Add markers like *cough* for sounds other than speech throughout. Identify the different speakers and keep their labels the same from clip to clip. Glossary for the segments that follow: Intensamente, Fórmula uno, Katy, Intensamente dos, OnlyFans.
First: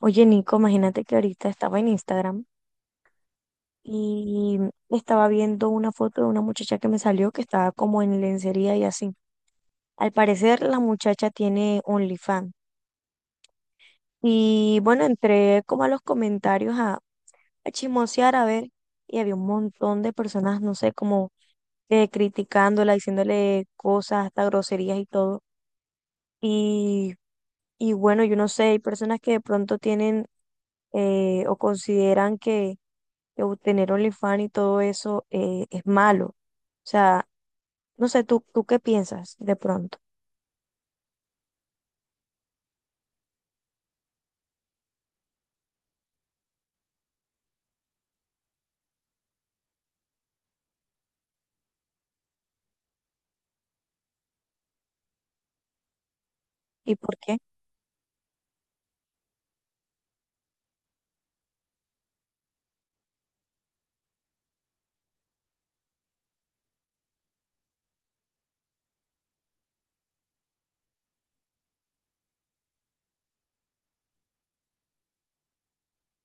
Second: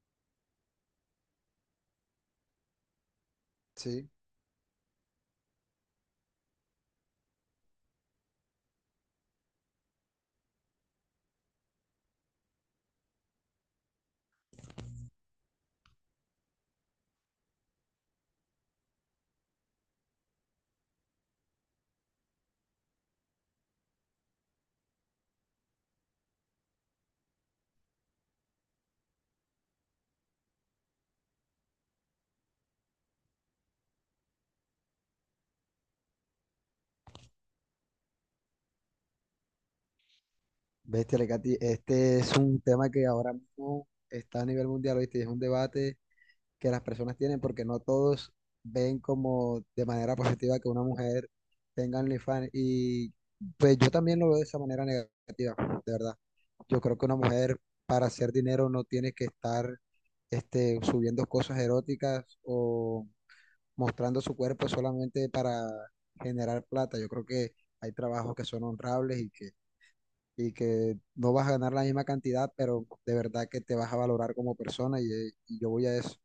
Speaker 1: Oye, Nico, imagínate que ahorita estaba en Instagram
Speaker 2: Sí,
Speaker 1: y estaba viendo una foto de una muchacha que me salió que estaba como en lencería y así. Al parecer, la muchacha tiene OnlyFans. Y bueno, entré como a los comentarios a chismosear, a ver, y había un montón de personas, no sé, como criticándola, diciéndole cosas, hasta groserías y todo. Y, y bueno, yo no sé, hay personas que de pronto tienen o consideran que o tener OnlyFans y todo eso es malo. O sea, no sé, ¿tú qué piensas de pronto?
Speaker 2: bestia Lecati, este es un tema que ahora mismo está a nivel mundial, ¿viste? Y es un debate que las personas tienen porque no todos ven como de manera positiva que una mujer tenga OnlyFans. Y pues yo también lo veo de esa manera negativa, de verdad. Yo
Speaker 1: ¿Y
Speaker 2: creo que
Speaker 1: por
Speaker 2: una
Speaker 1: qué?
Speaker 2: mujer para hacer dinero no tiene que estar subiendo cosas eróticas o mostrando su cuerpo solamente para generar plata. Yo creo que hay trabajos que son honrables y que no vas a ganar la misma cantidad, pero de verdad que te vas a valorar como persona y yo voy a eso,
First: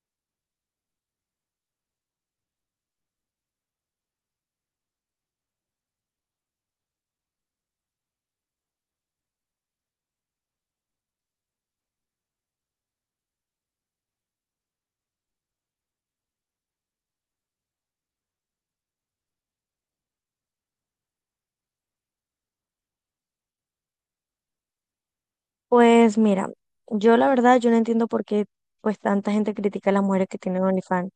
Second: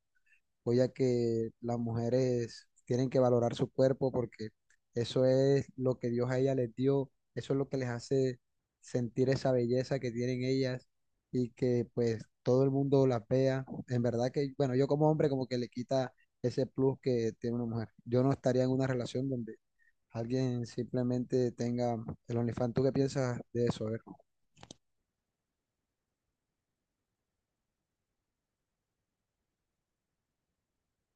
Speaker 2: voy a que las mujeres tienen que valorar su cuerpo porque eso es lo que Dios a ellas les dio, eso es lo que les hace sentir esa belleza que tienen ellas y que pues todo el mundo las vea. En verdad que, bueno, yo como hombre como que le quita ese plus que tiene una mujer. Yo no estaría en una relación donde alguien simplemente tenga el OnlyFans. ¿Tú qué piensas de eso?
Speaker 1: Pues mira, yo la verdad, yo no entiendo por qué pues tanta gente critica a las mujeres que tienen OnlyFans.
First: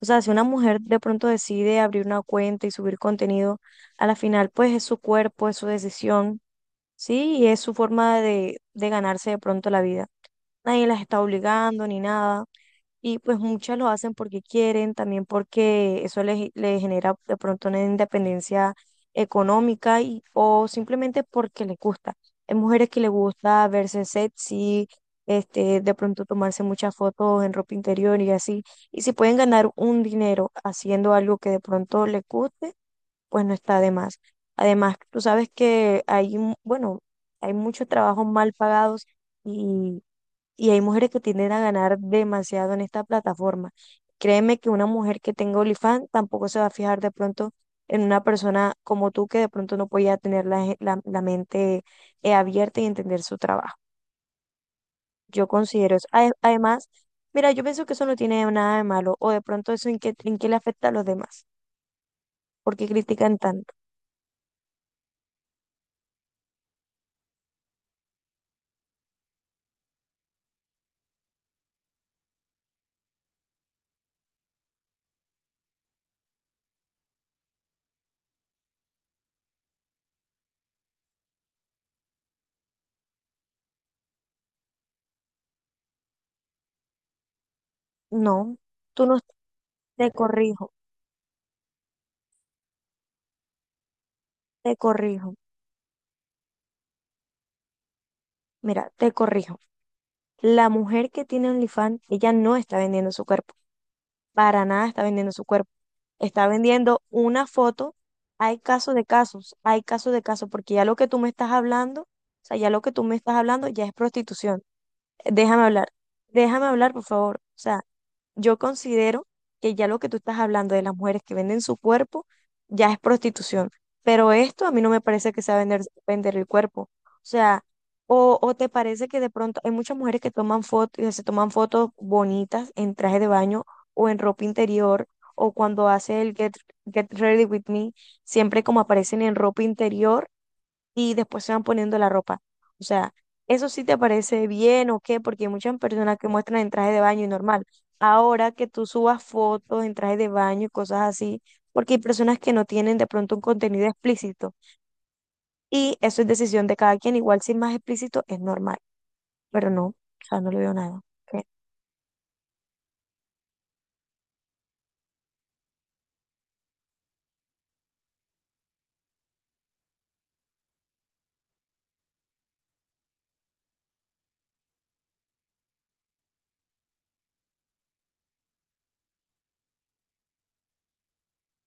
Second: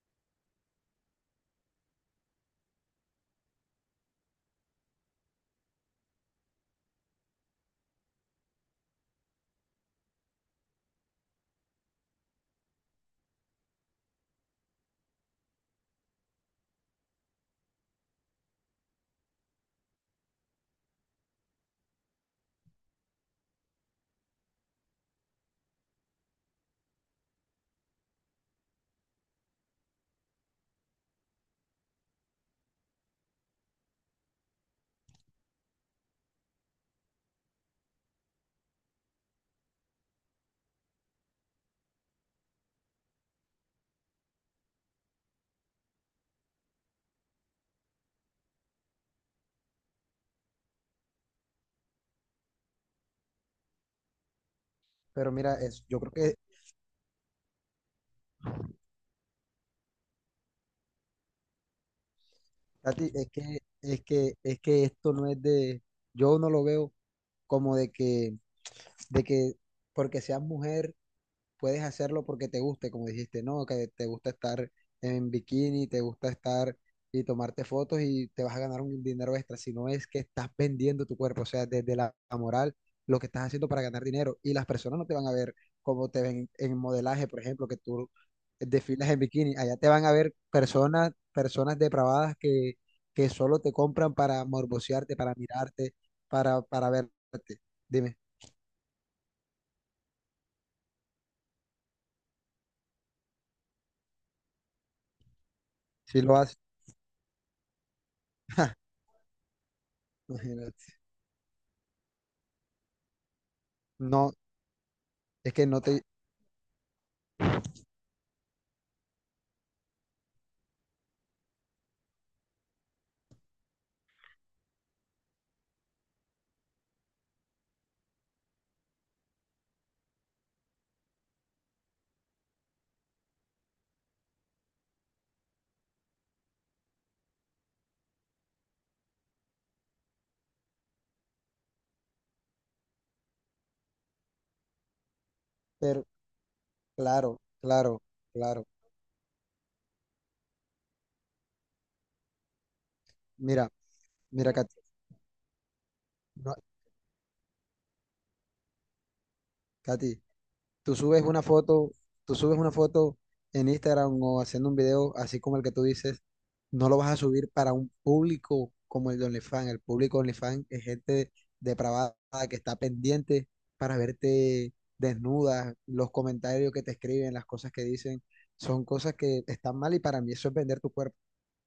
Speaker 1: O sea, si una mujer de pronto decide abrir una cuenta y subir contenido, a la final pues es su cuerpo, es su decisión, ¿sí? Y es su forma de ganarse de pronto la vida. Nadie las está obligando ni nada. Y pues muchas lo hacen porque quieren, también porque eso les genera de pronto una independencia económica y, o simplemente porque les gusta. Hay mujeres que les gusta verse sexy, este, de pronto tomarse muchas fotos en ropa interior y así. Y si pueden ganar un dinero haciendo algo que de pronto les guste, pues no está de más. Además, tú sabes que hay, bueno, hay muchos trabajos mal pagados y hay mujeres que tienden a ganar demasiado en esta plataforma. Créeme que una mujer que tenga OnlyFans tampoco se va a fijar de pronto en una persona como tú que de pronto no podía tener la mente abierta y entender su trabajo.
Speaker 2: Pero
Speaker 1: Yo
Speaker 2: mira,
Speaker 1: considero
Speaker 2: yo
Speaker 1: eso.
Speaker 2: creo que,
Speaker 1: Además, mira, yo pienso que eso no tiene nada de malo o de pronto eso en qué le afecta a los demás. ¿Por qué
Speaker 2: Katy, es
Speaker 1: critican
Speaker 2: que,
Speaker 1: tanto?
Speaker 2: es que, es que esto no es de, yo no lo veo como de que porque seas mujer. Puedes hacerlo porque te guste, como dijiste, ¿no? Que te gusta estar en bikini, te gusta estar y tomarte fotos y te vas a ganar un dinero extra, si no es que estás vendiendo tu cuerpo, o sea, desde la moral, lo que estás haciendo para ganar dinero y las personas no te van a ver como te ven en modelaje, por ejemplo, que tú
Speaker 1: No, tú
Speaker 2: desfilas
Speaker 1: no,
Speaker 2: en bikini, allá te van a
Speaker 1: te
Speaker 2: ver
Speaker 1: corrijo,
Speaker 2: personas, personas depravadas que solo te compran para
Speaker 1: te
Speaker 2: morbosearte,
Speaker 1: corrijo.
Speaker 2: para mirarte, para verte. Dime,
Speaker 1: Mira, te corrijo. La mujer que tiene OnlyFans, ella no está vendiendo su cuerpo. Para nada está vendiendo su cuerpo.
Speaker 2: si lo
Speaker 1: Está
Speaker 2: haces,
Speaker 1: vendiendo una foto. Hay casos de casos, hay casos de casos, porque ya
Speaker 2: imagínate.
Speaker 1: lo que tú me estás hablando, o sea, ya lo que tú me estás hablando ya es
Speaker 2: No.
Speaker 1: prostitución.
Speaker 2: es
Speaker 1: Déjame
Speaker 2: que no
Speaker 1: hablar,
Speaker 2: te,
Speaker 1: déjame hablar, por favor. O sea, yo considero que ya lo que tú estás hablando de las mujeres que venden su cuerpo ya es prostitución, pero esto a mí no me parece que sea vender, vender el cuerpo. O sea, o te parece que de pronto hay muchas mujeres que toman fotos, se toman fotos bonitas en traje de baño o en ropa interior, o cuando hace el Get Ready With Me, siempre como aparecen en ropa interior y después se van poniendo la ropa. O sea, ¿eso sí te parece bien o qué? Porque hay muchas
Speaker 2: Pero,
Speaker 1: personas que muestran en traje de baño y
Speaker 2: claro,
Speaker 1: normal.
Speaker 2: claro,
Speaker 1: Ahora
Speaker 2: claro.
Speaker 1: que tú subas fotos en traje de baño y cosas así, porque hay personas que no tienen de pronto un
Speaker 2: Mira,
Speaker 1: contenido
Speaker 2: mira,
Speaker 1: explícito.
Speaker 2: Katy,
Speaker 1: Y eso es
Speaker 2: no,
Speaker 1: decisión de cada quien. Igual si es más explícito es normal. Pero no, o
Speaker 2: Katy,
Speaker 1: sea, no le veo
Speaker 2: tú
Speaker 1: nada.
Speaker 2: subes una
Speaker 1: ¿Qué?
Speaker 2: foto, tú subes una foto en Instagram o haciendo un video así como el que tú dices, no lo vas a subir para un público como el de OnlyFans. El público de OnlyFans es gente depravada que está pendiente para verte desnuda, los comentarios que te escriben, las cosas que dicen, son cosas que están mal y para mí eso es vender tu cuerpo.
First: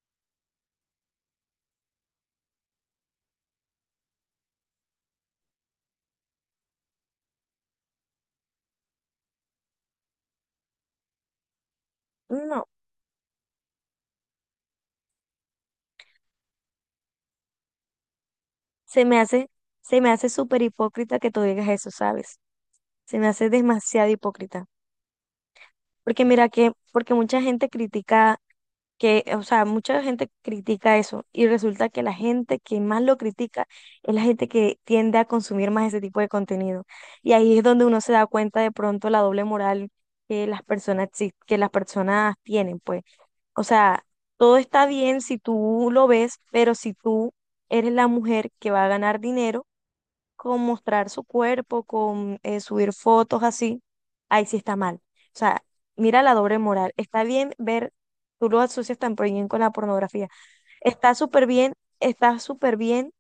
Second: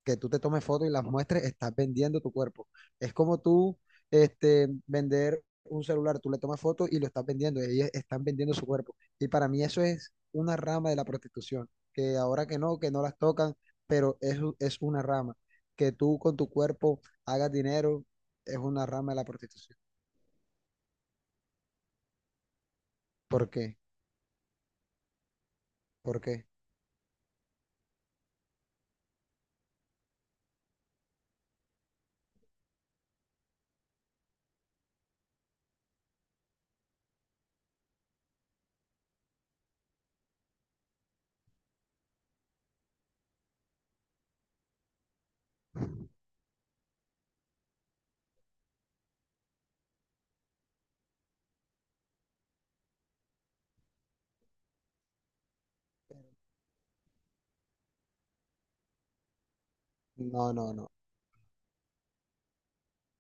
Speaker 2: Que tú te tomes fotos y las muestres, estás vendiendo tu cuerpo. Es como tú vender un celular, tú le tomas fotos y lo estás vendiendo, ellos están vendiendo su cuerpo. Y para mí eso es una rama de la prostitución, que ahora
Speaker 1: No,
Speaker 2: que no las tocan, pero es una rama. Que tú con tu cuerpo hagas dinero es una
Speaker 1: se
Speaker 2: rama de
Speaker 1: me
Speaker 2: la
Speaker 1: hace,
Speaker 2: prostitución.
Speaker 1: se me hace súper hipócrita que tú digas eso, ¿sabes? Se me
Speaker 2: ¿Por
Speaker 1: hace
Speaker 2: qué?
Speaker 1: demasiado hipócrita.
Speaker 2: ¿Por qué?
Speaker 1: Porque mucha gente critica que, o sea, mucha gente critica eso y resulta que la gente que más lo critica es la gente que tiende a consumir más ese tipo de contenido. Y ahí es donde uno se da cuenta de pronto la doble moral que las personas tienen, pues. O sea, todo está bien si tú lo ves, pero si tú eres la mujer que va a ganar dinero, con mostrar su cuerpo, con subir fotos así, ahí sí está mal. O sea, mira la doble moral. Está bien ver, tú lo asocias tan bien con la pornografía.
Speaker 2: No, no, no.
Speaker 1: Está súper bien, está súper bien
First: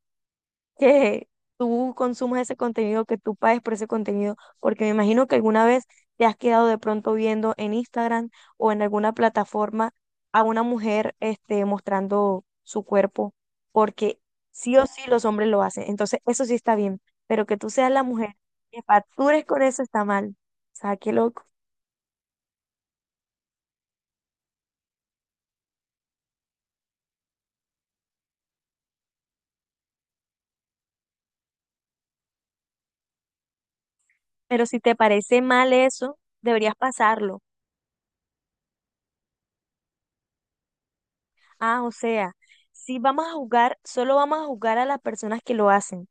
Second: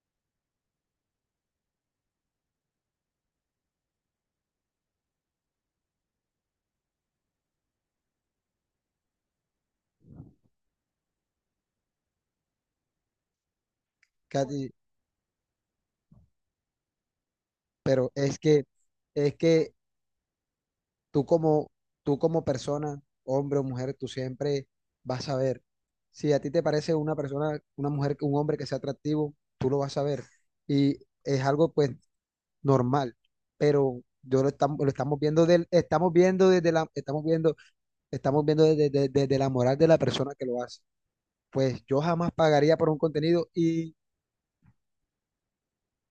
Speaker 1: que tú consumas ese contenido, que tú pagues por ese contenido, porque me imagino que alguna vez te has quedado de pronto viendo en Instagram o en alguna plataforma a una mujer este, mostrando su cuerpo, porque
Speaker 2: Katy,
Speaker 1: sí o sí los hombres lo hacen. Entonces, eso sí está bien, pero que tú seas la
Speaker 2: pero
Speaker 1: mujer
Speaker 2: es que,
Speaker 1: que
Speaker 2: es
Speaker 1: factures con
Speaker 2: que
Speaker 1: eso está mal. O sea, qué
Speaker 2: Tú
Speaker 1: loco.
Speaker 2: como, tú como persona, hombre o mujer, tú siempre vas a ver. Si a ti te parece una persona, una mujer, un hombre que sea atractivo, tú lo vas a ver. Y es algo pues normal, pero yo
Speaker 1: Pero si
Speaker 2: lo
Speaker 1: te
Speaker 2: estamos
Speaker 1: parece
Speaker 2: viendo del,
Speaker 1: mal eso, deberías pasarlo.
Speaker 2: estamos viendo desde la moral de la persona que lo hace.
Speaker 1: Ah,
Speaker 2: Pues
Speaker 1: o
Speaker 2: yo jamás
Speaker 1: sea,
Speaker 2: pagaría por un
Speaker 1: si vamos a
Speaker 2: contenido
Speaker 1: jugar,
Speaker 2: y
Speaker 1: solo vamos a jugar a las personas que lo hacen.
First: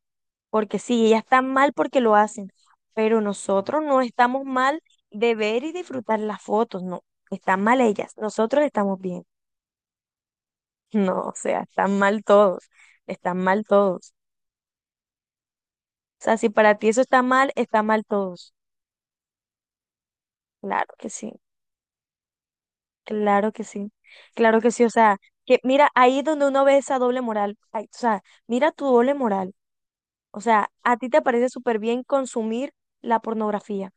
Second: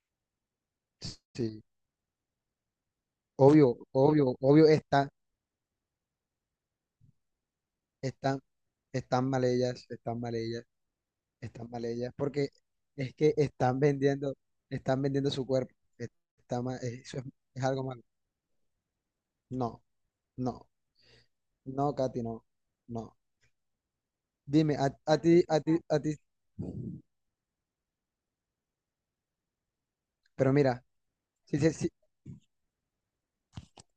Speaker 1: Porque sí, ellas están
Speaker 2: sí,
Speaker 1: mal porque lo hacen, pero
Speaker 2: obvio,
Speaker 1: nosotros no
Speaker 2: obvio,
Speaker 1: estamos
Speaker 2: obvio
Speaker 1: mal de ver y disfrutar las fotos, no, están mal ellas,
Speaker 2: están,
Speaker 1: nosotros estamos bien.
Speaker 2: están mal
Speaker 1: *laughs*
Speaker 2: ellas, están mal ellas.
Speaker 1: No, o sea,
Speaker 2: Están mal
Speaker 1: están
Speaker 2: ellas,
Speaker 1: mal
Speaker 2: porque
Speaker 1: todos,
Speaker 2: es que
Speaker 1: están mal
Speaker 2: están
Speaker 1: todos.
Speaker 2: vendiendo, están vendiendo su cuerpo.
Speaker 1: O sea, si
Speaker 2: Está
Speaker 1: para
Speaker 2: ma-
Speaker 1: ti eso
Speaker 2: eh, eso es, es
Speaker 1: está
Speaker 2: algo malo.
Speaker 1: mal todos.
Speaker 2: No, no,
Speaker 1: Claro que sí,
Speaker 2: no, Katy, no, no.
Speaker 1: claro que sí, claro que
Speaker 2: Dime,
Speaker 1: sí.
Speaker 2: a,
Speaker 1: O sea,
Speaker 2: a ti, a
Speaker 1: que
Speaker 2: ti,
Speaker 1: mira,
Speaker 2: a ti,
Speaker 1: ahí es donde uno ve esa doble moral. Ay, o sea, mira tu doble moral. O
Speaker 2: pero
Speaker 1: sea,
Speaker 2: mira,
Speaker 1: a ti te parece
Speaker 2: sí, sí,
Speaker 1: súper
Speaker 2: sí,
Speaker 1: bien consumir la pornografía.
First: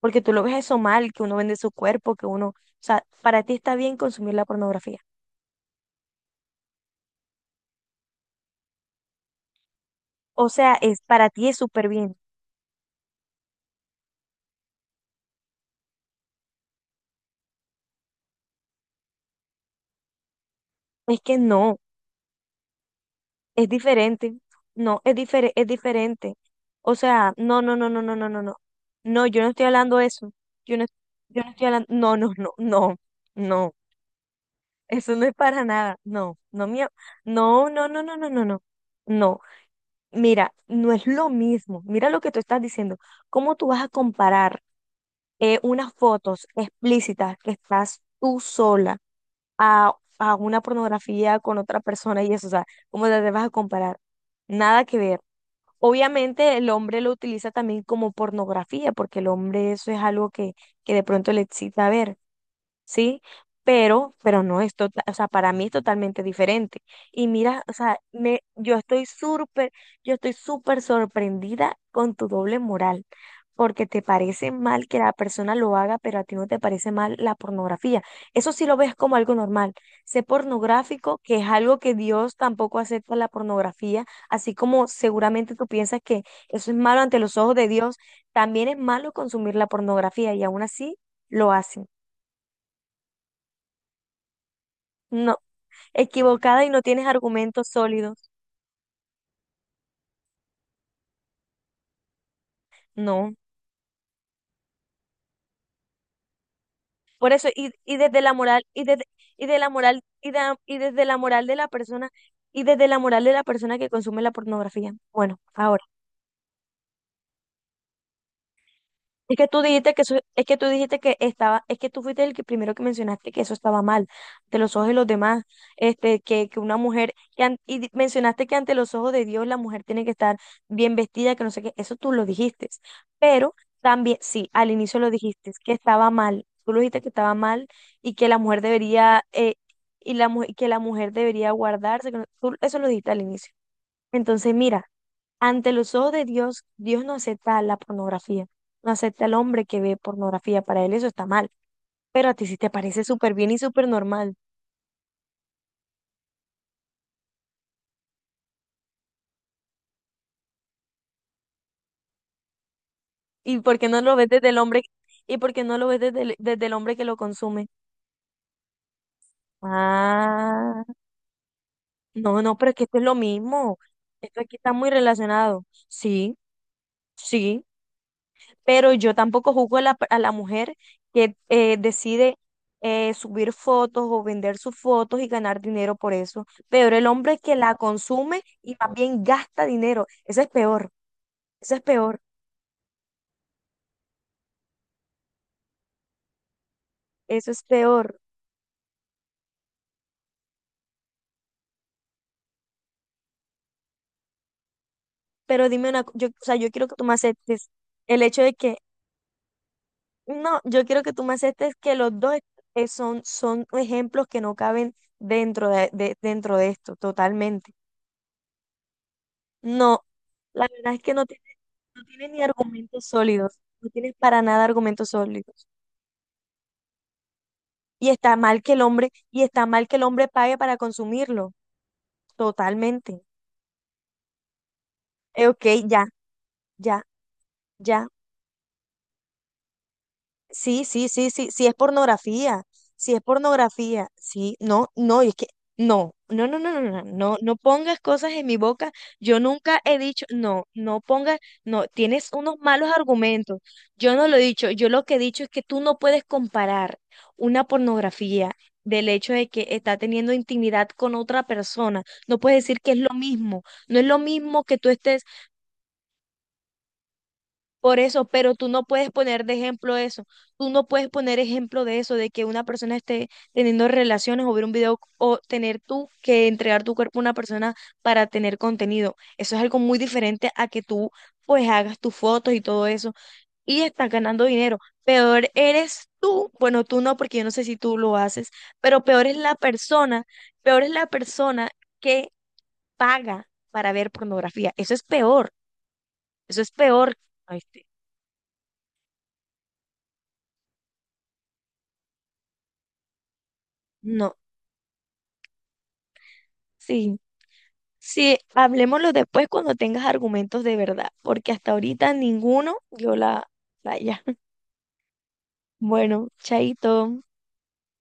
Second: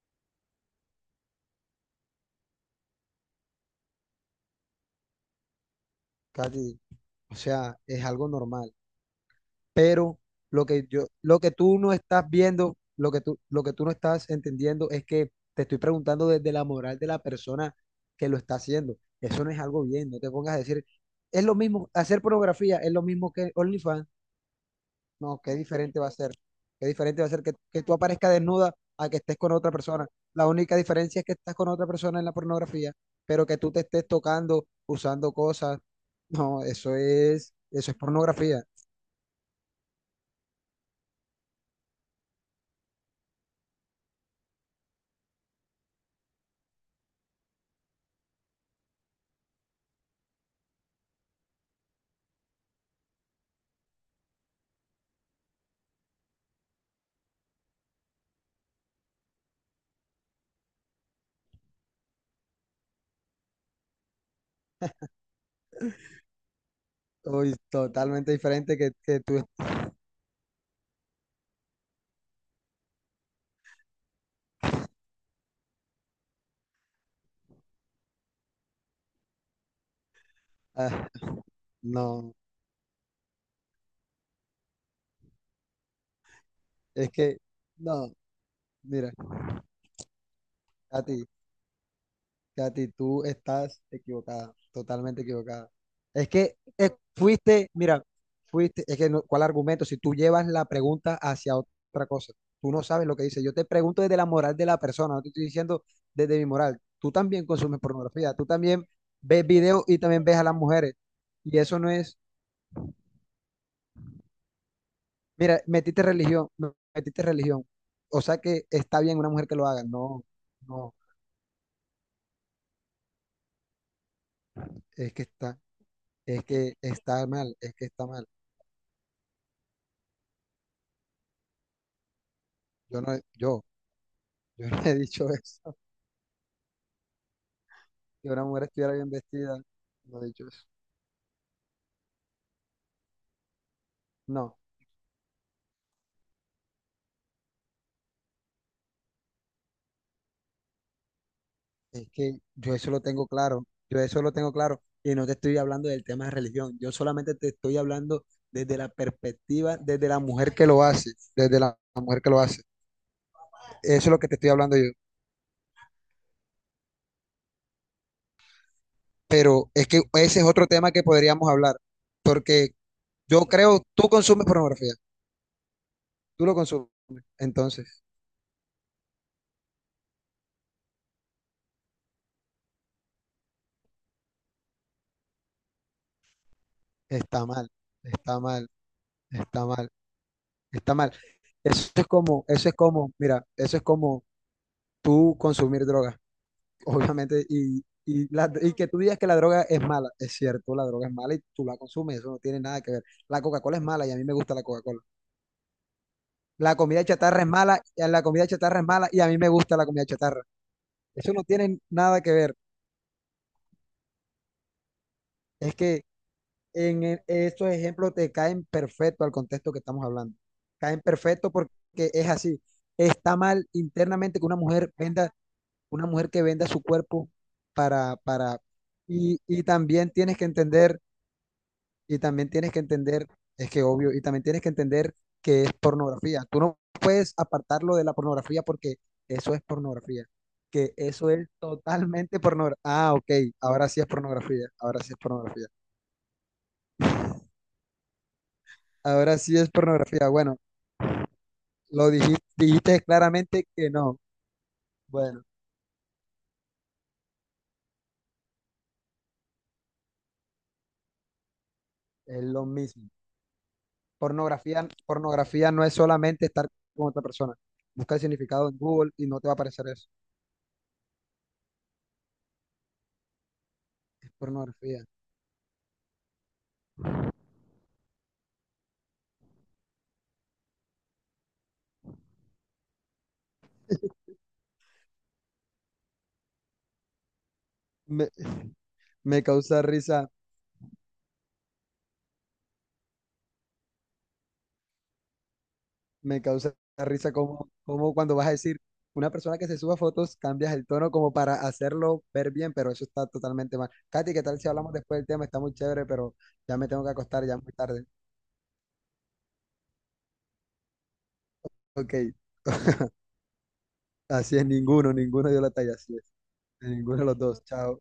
Speaker 1: Porque tú lo ves eso mal, que uno vende su cuerpo, o sea, para ti está bien consumir la pornografía.
Speaker 2: Katy, o sea, es algo normal. Pero
Speaker 1: O sea, para
Speaker 2: lo
Speaker 1: ti
Speaker 2: que
Speaker 1: es
Speaker 2: tú
Speaker 1: súper
Speaker 2: no
Speaker 1: bien.
Speaker 2: estás viendo, lo que tú no estás entendiendo es que te estoy preguntando desde la moral de la persona que lo está haciendo. Eso no es algo bien, no te pongas a decir,
Speaker 1: Es que
Speaker 2: es lo
Speaker 1: no,
Speaker 2: mismo, hacer pornografía es lo mismo que
Speaker 1: es
Speaker 2: OnlyFans.
Speaker 1: diferente. No,
Speaker 2: No, qué
Speaker 1: es
Speaker 2: diferente va a ser.
Speaker 1: diferente.
Speaker 2: Qué
Speaker 1: O
Speaker 2: diferente va a
Speaker 1: sea,
Speaker 2: ser que, que tú aparezcas
Speaker 1: no.
Speaker 2: desnuda a que
Speaker 1: No,
Speaker 2: estés
Speaker 1: yo no
Speaker 2: con
Speaker 1: estoy
Speaker 2: otra
Speaker 1: hablando de
Speaker 2: persona.
Speaker 1: eso.
Speaker 2: La
Speaker 1: Yo
Speaker 2: única
Speaker 1: no,
Speaker 2: diferencia es que
Speaker 1: yo no
Speaker 2: estás
Speaker 1: estoy
Speaker 2: con
Speaker 1: hablando,
Speaker 2: otra persona en la pornografía, pero que
Speaker 1: no.
Speaker 2: tú te estés tocando,
Speaker 1: Eso no
Speaker 2: usando
Speaker 1: es para
Speaker 2: cosas.
Speaker 1: nada. No,
Speaker 2: No,
Speaker 1: no, mío.
Speaker 2: eso es, eso es
Speaker 1: No,
Speaker 2: pornografía.
Speaker 1: No, mira, no es lo mismo. Mira lo que tú estás diciendo. ¿Cómo tú vas a comparar? Unas fotos explícitas que estás tú sola a, a una pornografía con otra persona y eso, o sea, ¿cómo te vas a comparar? Nada que ver. Obviamente el hombre lo utiliza también como pornografía, porque el hombre eso es algo que de pronto le excita ver. ¿Sí? Pero no es total, o sea, para mí es totalmente diferente. Y
Speaker 2: Uy,
Speaker 1: mira, o sea,
Speaker 2: totalmente diferente que, que tú.
Speaker 1: yo estoy súper sorprendida con tu doble moral, porque te parece mal que la persona lo haga, pero a ti no te parece mal la pornografía. Eso sí lo ves como algo normal. Sé
Speaker 2: Ah,
Speaker 1: pornográfico, que es algo que
Speaker 2: no,
Speaker 1: Dios tampoco acepta la pornografía, así como seguramente tú piensas que eso es malo
Speaker 2: es
Speaker 1: ante los
Speaker 2: que,
Speaker 1: ojos de Dios,
Speaker 2: no,
Speaker 1: también es malo
Speaker 2: mira,
Speaker 1: consumir la pornografía y aún así
Speaker 2: a ti.
Speaker 1: lo hacen.
Speaker 2: Katy, tú estás equivocada, totalmente
Speaker 1: No,
Speaker 2: equivocada. Es que
Speaker 1: equivocada y no tienes argumentos
Speaker 2: fuiste, mira,
Speaker 1: sólidos.
Speaker 2: fuiste, es que no- ¿cuál argumento? Si tú llevas la pregunta hacia otra cosa, tú no sabes lo que
Speaker 1: No.
Speaker 2: dice. Yo te pregunto desde la moral de la persona, no te estoy diciendo desde mi moral. Tú
Speaker 1: Por
Speaker 2: también
Speaker 1: eso, y,
Speaker 2: consumes
Speaker 1: y desde la
Speaker 2: pornografía, tú
Speaker 1: moral, y
Speaker 2: también
Speaker 1: desde, y
Speaker 2: ves
Speaker 1: de la
Speaker 2: videos y
Speaker 1: moral,
Speaker 2: también
Speaker 1: y,
Speaker 2: ves a las
Speaker 1: da- y
Speaker 2: mujeres.
Speaker 1: desde la moral de
Speaker 2: Y
Speaker 1: la
Speaker 2: eso no
Speaker 1: persona,
Speaker 2: es,
Speaker 1: y desde la moral de la persona que consume la pornografía. Bueno,
Speaker 2: mira,
Speaker 1: ahora.
Speaker 2: metiste religión, no, metiste religión. O sea que está bien una mujer que lo haga. No,
Speaker 1: Es que tú
Speaker 2: no,
Speaker 1: dijiste que estaba, es que tú fuiste el que primero que mencionaste que eso estaba mal, ante los ojos de los
Speaker 2: es que
Speaker 1: demás,
Speaker 2: está, es
Speaker 1: que
Speaker 2: que
Speaker 1: una mujer,
Speaker 2: está
Speaker 1: que
Speaker 2: mal,
Speaker 1: an-
Speaker 2: es
Speaker 1: y
Speaker 2: que
Speaker 1: di-
Speaker 2: está mal.
Speaker 1: mencionaste que ante los ojos de Dios la mujer tiene que estar bien vestida, que no sé qué, eso tú lo dijiste,
Speaker 2: Yo no,
Speaker 1: pero
Speaker 2: yo.
Speaker 1: también, sí,
Speaker 2: Yo
Speaker 1: al
Speaker 2: no he
Speaker 1: inicio lo
Speaker 2: dicho
Speaker 1: dijiste, que
Speaker 2: eso,
Speaker 1: estaba mal, tú lo dijiste que estaba mal y que
Speaker 2: que
Speaker 1: la
Speaker 2: una
Speaker 1: mujer
Speaker 2: mujer estuviera bien
Speaker 1: debería,
Speaker 2: vestida, no he dicho eso.
Speaker 1: que la mujer debería guardarse, que no- tú- eso lo dijiste al inicio. Entonces,
Speaker 2: No,
Speaker 1: mira. Ante los ojos de Dios, Dios no acepta la pornografía, no acepta al hombre que ve pornografía, para él eso está mal,
Speaker 2: es
Speaker 1: pero a
Speaker 2: que
Speaker 1: ti sí te
Speaker 2: yo eso lo
Speaker 1: parece
Speaker 2: tengo
Speaker 1: súper bien y
Speaker 2: claro,
Speaker 1: súper
Speaker 2: yo eso lo
Speaker 1: normal.
Speaker 2: tengo claro, y no te estoy hablando del tema de religión, yo solamente te estoy hablando desde la perspectiva, desde la mujer que lo hace, desde la mujer que lo hace,
Speaker 1: ¿Y por qué
Speaker 2: eso
Speaker 1: no
Speaker 2: es
Speaker 1: lo
Speaker 2: lo
Speaker 1: ves
Speaker 2: que te
Speaker 1: desde
Speaker 2: estoy
Speaker 1: el
Speaker 2: hablando
Speaker 1: hombre?
Speaker 2: yo,
Speaker 1: ¿Y por qué no lo ves desde el hombre que lo consume?
Speaker 2: pero es que ese es otro
Speaker 1: Ah,
Speaker 2: tema que podríamos hablar,
Speaker 1: no, no,
Speaker 2: porque
Speaker 1: pero es que esto es lo
Speaker 2: yo
Speaker 1: mismo.
Speaker 2: creo, tú
Speaker 1: Esto
Speaker 2: consumes
Speaker 1: aquí está muy
Speaker 2: pornografía,
Speaker 1: relacionado. Sí,
Speaker 2: tú lo consumes,
Speaker 1: sí.
Speaker 2: entonces
Speaker 1: Pero yo tampoco juzgo a a la mujer que decide subir fotos o vender sus fotos y ganar dinero por eso. Peor el hombre
Speaker 2: está
Speaker 1: que
Speaker 2: mal,
Speaker 1: la
Speaker 2: está
Speaker 1: consume
Speaker 2: mal,
Speaker 1: y más bien
Speaker 2: está
Speaker 1: gasta
Speaker 2: mal.
Speaker 1: dinero. Eso es peor,
Speaker 2: Está mal.
Speaker 1: eso es peor,
Speaker 2: Mira, eso es como tú consumir droga, *laughs* obviamente,
Speaker 1: eso es
Speaker 2: y,
Speaker 1: peor.
Speaker 2: y, la- y que tú digas que la droga es mala, es cierto, la droga es mala y tú la consumes, eso no tiene nada que ver. La Coca-Cola es mala y a mí me gusta la Coca-Cola.
Speaker 1: Pero dime una, o sea, yo
Speaker 2: La
Speaker 1: quiero que
Speaker 2: comida
Speaker 1: tú me
Speaker 2: chatarra es
Speaker 1: aceptes
Speaker 2: mala, y
Speaker 1: el
Speaker 2: la
Speaker 1: hecho
Speaker 2: comida
Speaker 1: de que,
Speaker 2: chatarra es mala y a mí me gusta la comida chatarra.
Speaker 1: no, yo quiero que tú
Speaker 2: Eso
Speaker 1: me
Speaker 2: no
Speaker 1: aceptes
Speaker 2: tiene
Speaker 1: que los
Speaker 2: nada que
Speaker 1: dos
Speaker 2: ver.
Speaker 1: son, son ejemplos que no caben dentro
Speaker 2: Es que
Speaker 1: dentro de esto,
Speaker 2: estos
Speaker 1: totalmente.
Speaker 2: ejemplos te caen perfecto al contexto que
Speaker 1: No,
Speaker 2: estamos hablando.
Speaker 1: la verdad
Speaker 2: Caen
Speaker 1: es que no.
Speaker 2: perfecto porque
Speaker 1: No
Speaker 2: es
Speaker 1: tienes ni
Speaker 2: así.
Speaker 1: argumentos
Speaker 2: Está
Speaker 1: sólidos,
Speaker 2: mal
Speaker 1: no tienes
Speaker 2: internamente
Speaker 1: para
Speaker 2: que una
Speaker 1: nada
Speaker 2: mujer
Speaker 1: argumentos
Speaker 2: venda
Speaker 1: sólidos.
Speaker 2: una mujer que venda su cuerpo
Speaker 1: Y
Speaker 2: para,
Speaker 1: está
Speaker 2: para,
Speaker 1: mal que el hombre,
Speaker 2: y,
Speaker 1: y
Speaker 2: y
Speaker 1: está mal que el
Speaker 2: también
Speaker 1: hombre
Speaker 2: tienes que
Speaker 1: pague para
Speaker 2: entender,
Speaker 1: consumirlo,
Speaker 2: y también tienes que
Speaker 1: totalmente.
Speaker 2: entender, es que obvio, y también tienes que entender que
Speaker 1: Ok,
Speaker 2: es
Speaker 1: ya,
Speaker 2: pornografía. Tú no
Speaker 1: ya,
Speaker 2: puedes apartarlo de
Speaker 1: ya.
Speaker 2: la pornografía porque eso es pornografía,
Speaker 1: Sí,
Speaker 2: que
Speaker 1: sí, sí,
Speaker 2: eso
Speaker 1: sí,
Speaker 2: es
Speaker 1: sí es
Speaker 2: totalmente
Speaker 1: pornografía,
Speaker 2: pornografía. Ah,
Speaker 1: sí es
Speaker 2: ok, ahora sí es
Speaker 1: pornografía, sí,
Speaker 2: pornografía,
Speaker 1: no,
Speaker 2: ahora sí es
Speaker 1: no, y es que
Speaker 2: pornografía,
Speaker 1: no pongas cosas en mi boca,
Speaker 2: ahora
Speaker 1: yo
Speaker 2: sí es
Speaker 1: nunca he dicho,
Speaker 2: pornografía. Bueno,
Speaker 1: no, no pongas, no,
Speaker 2: lo
Speaker 1: tienes
Speaker 2: dijiste,
Speaker 1: unos malos
Speaker 2: dijiste
Speaker 1: argumentos,
Speaker 2: claramente que
Speaker 1: yo
Speaker 2: no.
Speaker 1: no lo he dicho, yo lo que he dicho
Speaker 2: Bueno,
Speaker 1: es que tú no puedes comparar una pornografía del hecho de que está teniendo intimidad con otra persona, no
Speaker 2: es
Speaker 1: puedes
Speaker 2: lo
Speaker 1: decir que es lo
Speaker 2: mismo.
Speaker 1: mismo, no es lo mismo que
Speaker 2: Pornografía,
Speaker 1: tú estés
Speaker 2: pornografía no es solamente estar con otra persona.
Speaker 1: por
Speaker 2: Busca el
Speaker 1: eso, pero tú
Speaker 2: significado en
Speaker 1: no puedes
Speaker 2: Google y no
Speaker 1: poner
Speaker 2: te va
Speaker 1: de
Speaker 2: a aparecer
Speaker 1: ejemplo
Speaker 2: eso.
Speaker 1: eso. Tú no puedes poner ejemplo de eso, de que una persona esté teniendo relaciones o ver un video
Speaker 2: Pornografía.
Speaker 1: o tener tú que entregar tu cuerpo a una persona para tener contenido. Eso es algo muy diferente a que tú pues hagas tus fotos y todo eso y estás ganando dinero. Peor eres tú, bueno, tú no, porque yo no sé si tú lo
Speaker 2: Me,
Speaker 1: haces, pero peor es
Speaker 2: me
Speaker 1: la
Speaker 2: causa
Speaker 1: persona,
Speaker 2: risa,
Speaker 1: peor es la persona que paga para ver pornografía. Eso es peor,
Speaker 2: me
Speaker 1: eso es
Speaker 2: causa
Speaker 1: peor.
Speaker 2: risa
Speaker 1: Ay,
Speaker 2: como,
Speaker 1: sí.
Speaker 2: como cuando vas a decir una persona que se suba fotos, cambias el tono como para hacerlo ver bien, pero eso está totalmente mal. Katy,
Speaker 1: No.
Speaker 2: ¿qué tal si hablamos después del tema? Está muy chévere, pero ya me tengo que
Speaker 1: Sí,
Speaker 2: acostar, ya es muy tarde.
Speaker 1: sí, hablemoslo después cuando tengas argumentos de verdad, porque hasta ahorita
Speaker 2: Ok,
Speaker 1: ninguno yo la... Vaya. *laughs*
Speaker 2: así es, ninguno dio la talla, así es.
Speaker 1: Bueno,
Speaker 2: Ninguno
Speaker 1: chaito.
Speaker 2: de los dos, chao.